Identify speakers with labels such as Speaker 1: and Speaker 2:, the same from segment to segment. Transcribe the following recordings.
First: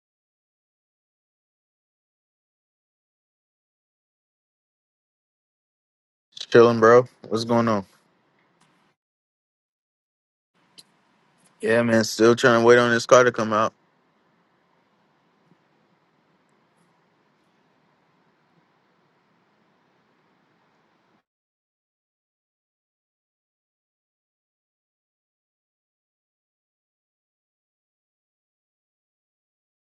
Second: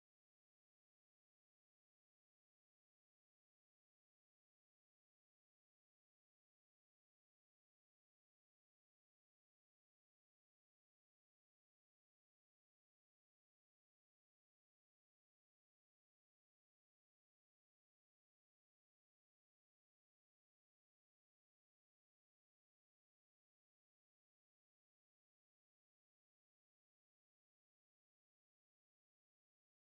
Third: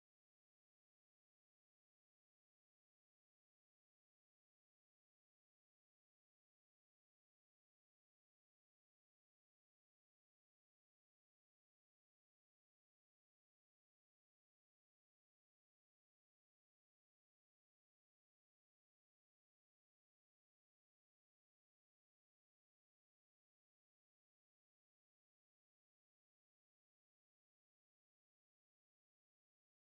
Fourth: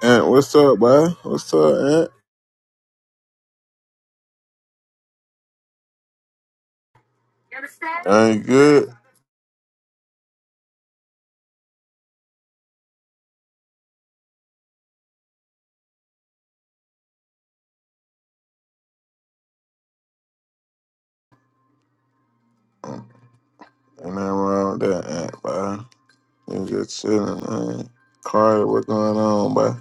Speaker 1: Aunt, what's up, boy? What's up, Aunt?
Speaker 2: Chilling, bro. What's going on?
Speaker 1: I ain't good.
Speaker 2: Yeah, man. Still trying to wait on this car to come out.
Speaker 1: Ain't nothing wrong with that, Aunt, boy. You just chilling, man. Carter, what going on, boy?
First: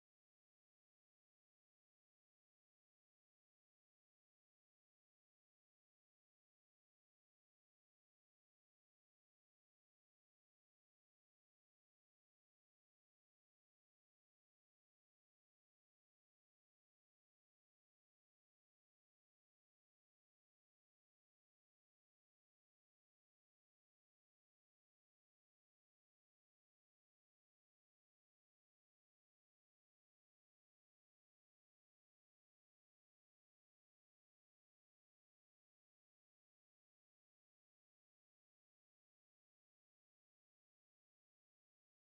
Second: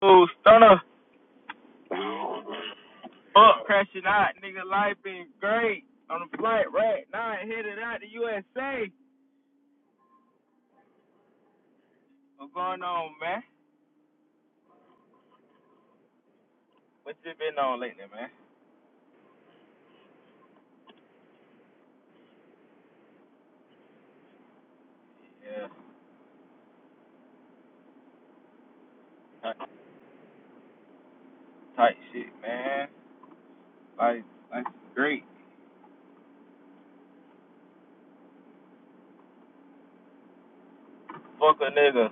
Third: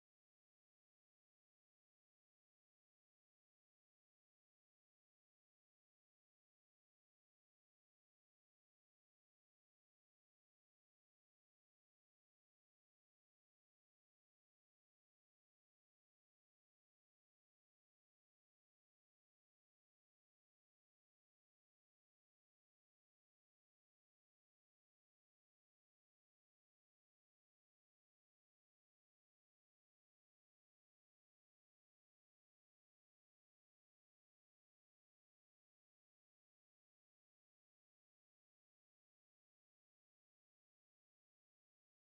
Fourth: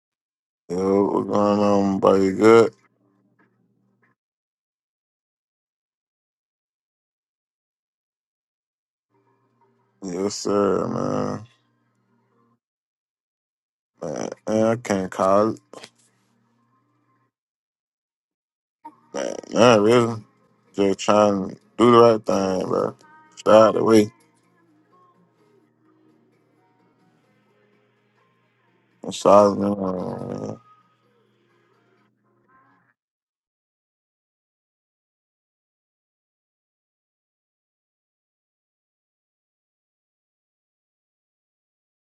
Speaker 3: Oh stunner up,
Speaker 1: Yo, what going on, boy? You good?
Speaker 3: up, crashing out, nigga. Life been great. On the flight right now, headed out to USA.
Speaker 1: Yes, sir, man.
Speaker 3: What's going on, man?
Speaker 1: Man, man I can't call it.
Speaker 3: What you been on lately, man?
Speaker 1: Man, not really. Just trying to do the right thing, bro. Stay out the way.
Speaker 3: Yeah,
Speaker 1: I'm sorry,
Speaker 3: tight,
Speaker 1: man.
Speaker 3: tight shit, man. Life, life great. Fuck a nigga.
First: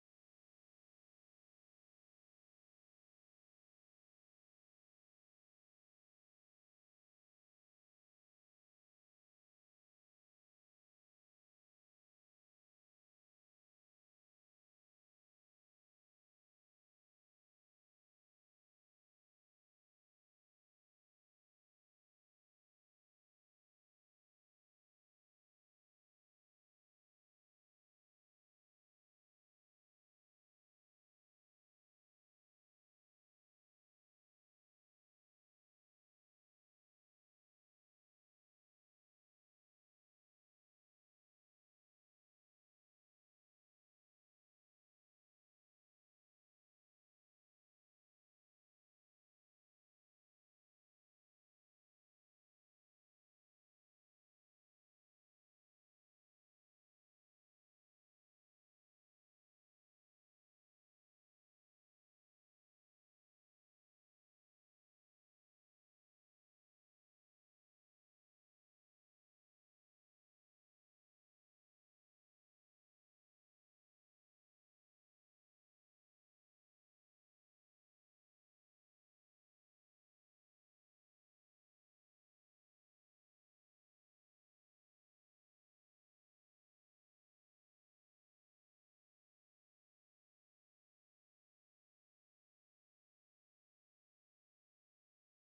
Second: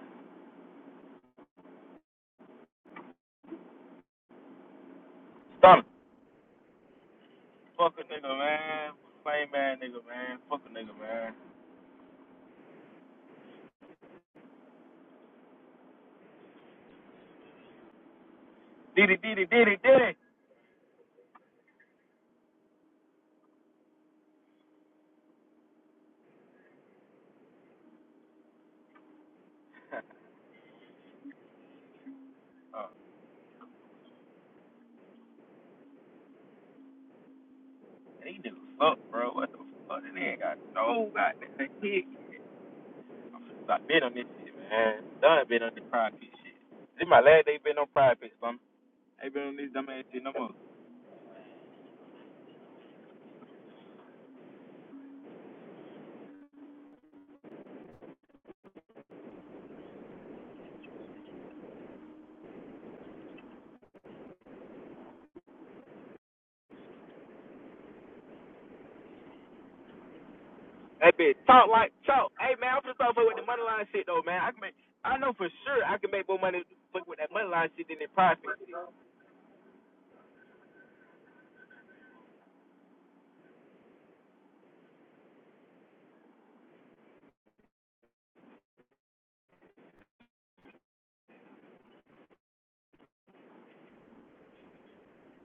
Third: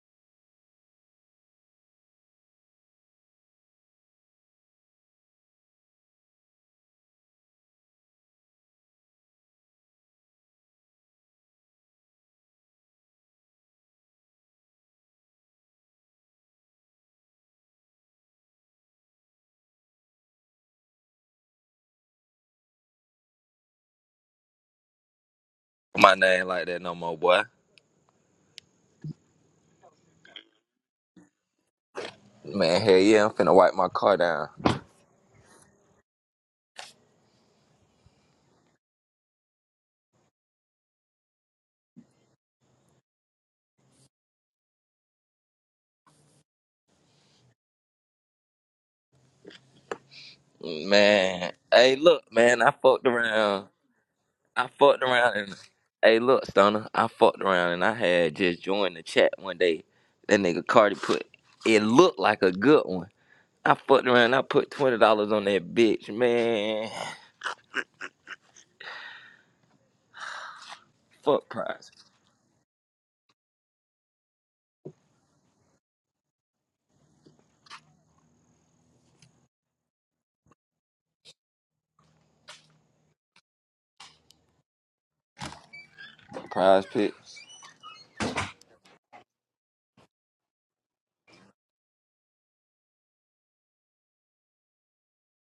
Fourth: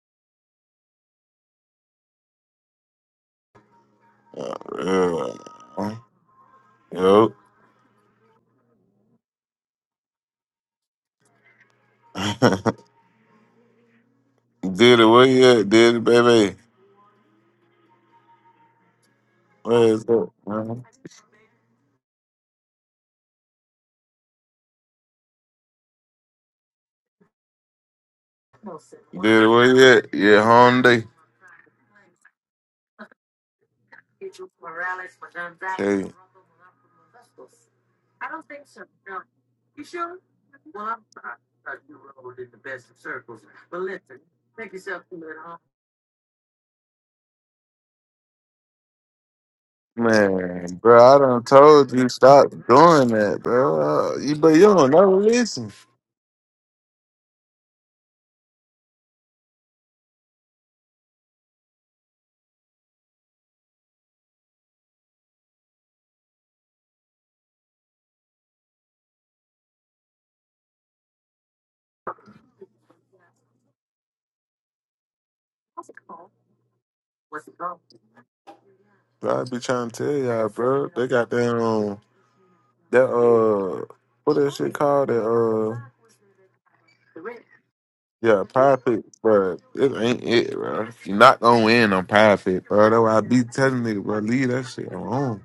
Speaker 1: Yeah, real,
Speaker 3: Stunner.
Speaker 1: man. Yo.
Speaker 3: Fuck a nigga, man. Plain man, nigga, man. Fuck a nigga, man.
Speaker 1: did it, where you at, did it, baby?
Speaker 3: Diddy, diddy, diddy,
Speaker 1: Where is
Speaker 3: diddy.
Speaker 1: it, man?
Speaker 4: my name like that no more, boy.
Speaker 1: Dude, where you at? Yeah, Hyundai.
Speaker 4: Man,
Speaker 3: Oh,
Speaker 4: hell yeah, I'm finna wipe my car down.
Speaker 1: Hey,
Speaker 3: these niggas suck, bro. What the fuck? They ain't got no goddamn kick. i I've been on this shit, man. Done been on this pride pit shit. This my last day been on pride pits, bum. I Ain't been on this dumb ass shit no more.
Speaker 1: man, bro, I done
Speaker 4: Man,
Speaker 1: told
Speaker 4: hey,
Speaker 1: you
Speaker 4: look,
Speaker 1: stop
Speaker 4: man, I fucked
Speaker 1: doing that,
Speaker 4: around.
Speaker 1: bro. Uh, You, but you
Speaker 4: I
Speaker 1: don't
Speaker 4: fucked
Speaker 1: never
Speaker 4: around and
Speaker 1: listen.
Speaker 4: hey, look, Stoner, I fucked around and I had just joined the chat one day. That nigga Cardi put it looked like a good one. I fucked around. I put twenty dollars on that bitch, man.
Speaker 3: That bitch
Speaker 4: Fuck
Speaker 3: talk
Speaker 4: prize,
Speaker 3: like talk. Hey man, I'm just off with the money line shit though, man. I can make, I know for sure I can make more money fuck with that money line shit than that pride pit shit.
Speaker 1: Bro, I be trying to tell y'all, bro. They got that um, that uh, what that shit called? That uh,
Speaker 4: prize picks.
Speaker 1: yeah, profit, bro. It ain't it, bro. you not gonna win on profit, bro. That's why I be telling niggas, bro, leave that shit alone.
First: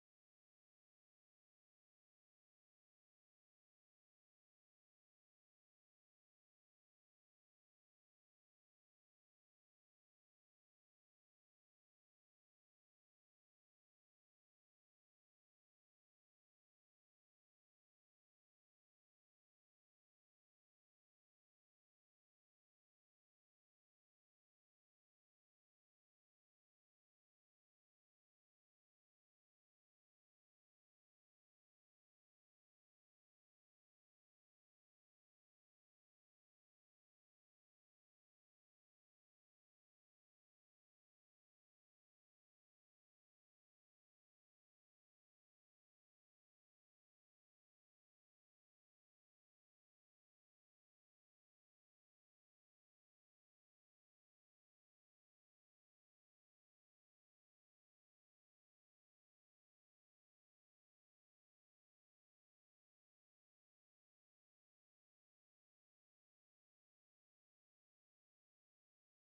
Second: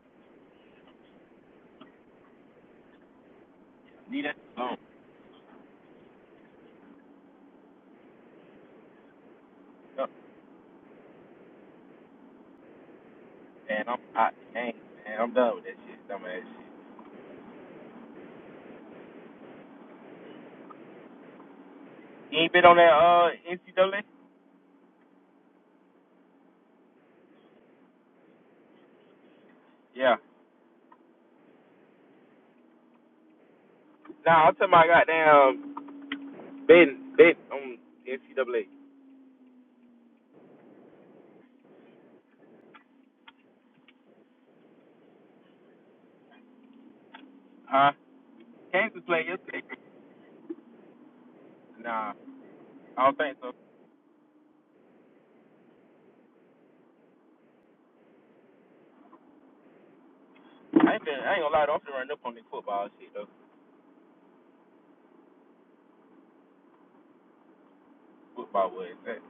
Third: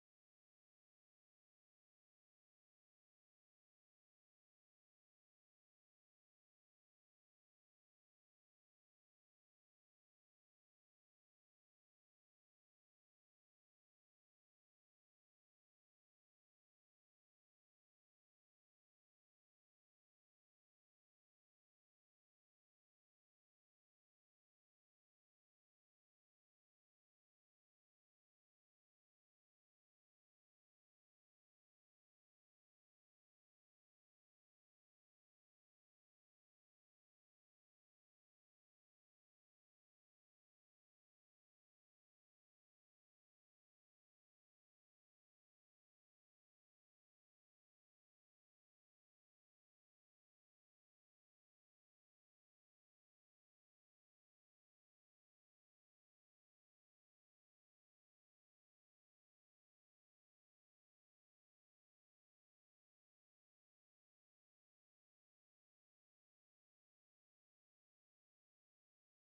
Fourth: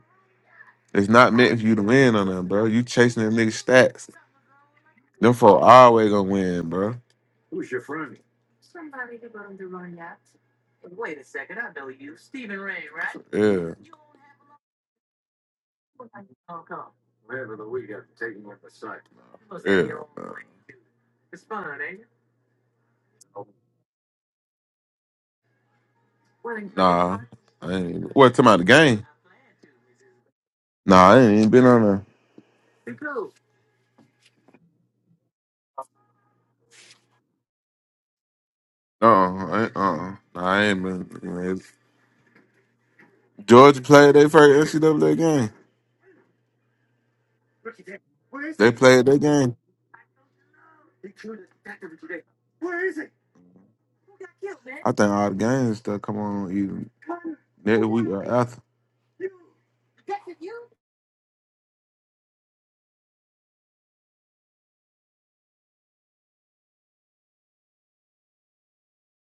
Speaker 1: It's not meant for you to win on that, bro. You chasing that nigga stats.
Speaker 3: Leave that alone.
Speaker 1: Them folk always gonna win, bro.
Speaker 3: Yup.
Speaker 1: Yeah,
Speaker 3: Man, I'm out the game, man. I'm done with that shit, dumb ass shit.
Speaker 1: yeah.
Speaker 3: You ain't been on that uh NCAA?
Speaker 1: Nah, I ain't. Even, what talking about the game?
Speaker 3: Yeah.
Speaker 1: Nah, I ain't even been on there.
Speaker 3: Nah, I'm talking about goddamn been been on NCAA.
Speaker 1: Uh, uh-uh, uh, uh-uh. nah, I ain't been. you know, it's- Georgia played their first NCAA game.
Speaker 3: Huh?
Speaker 1: They
Speaker 3: Kansas
Speaker 1: played their
Speaker 3: played
Speaker 1: game.
Speaker 3: yesterday. Nah, I don't think so.
Speaker 1: I think all the games that come on either next week or after.
Speaker 3: I ain't been. I ain't gonna lie. though, I'm finna run up on this football shit though. Football was that.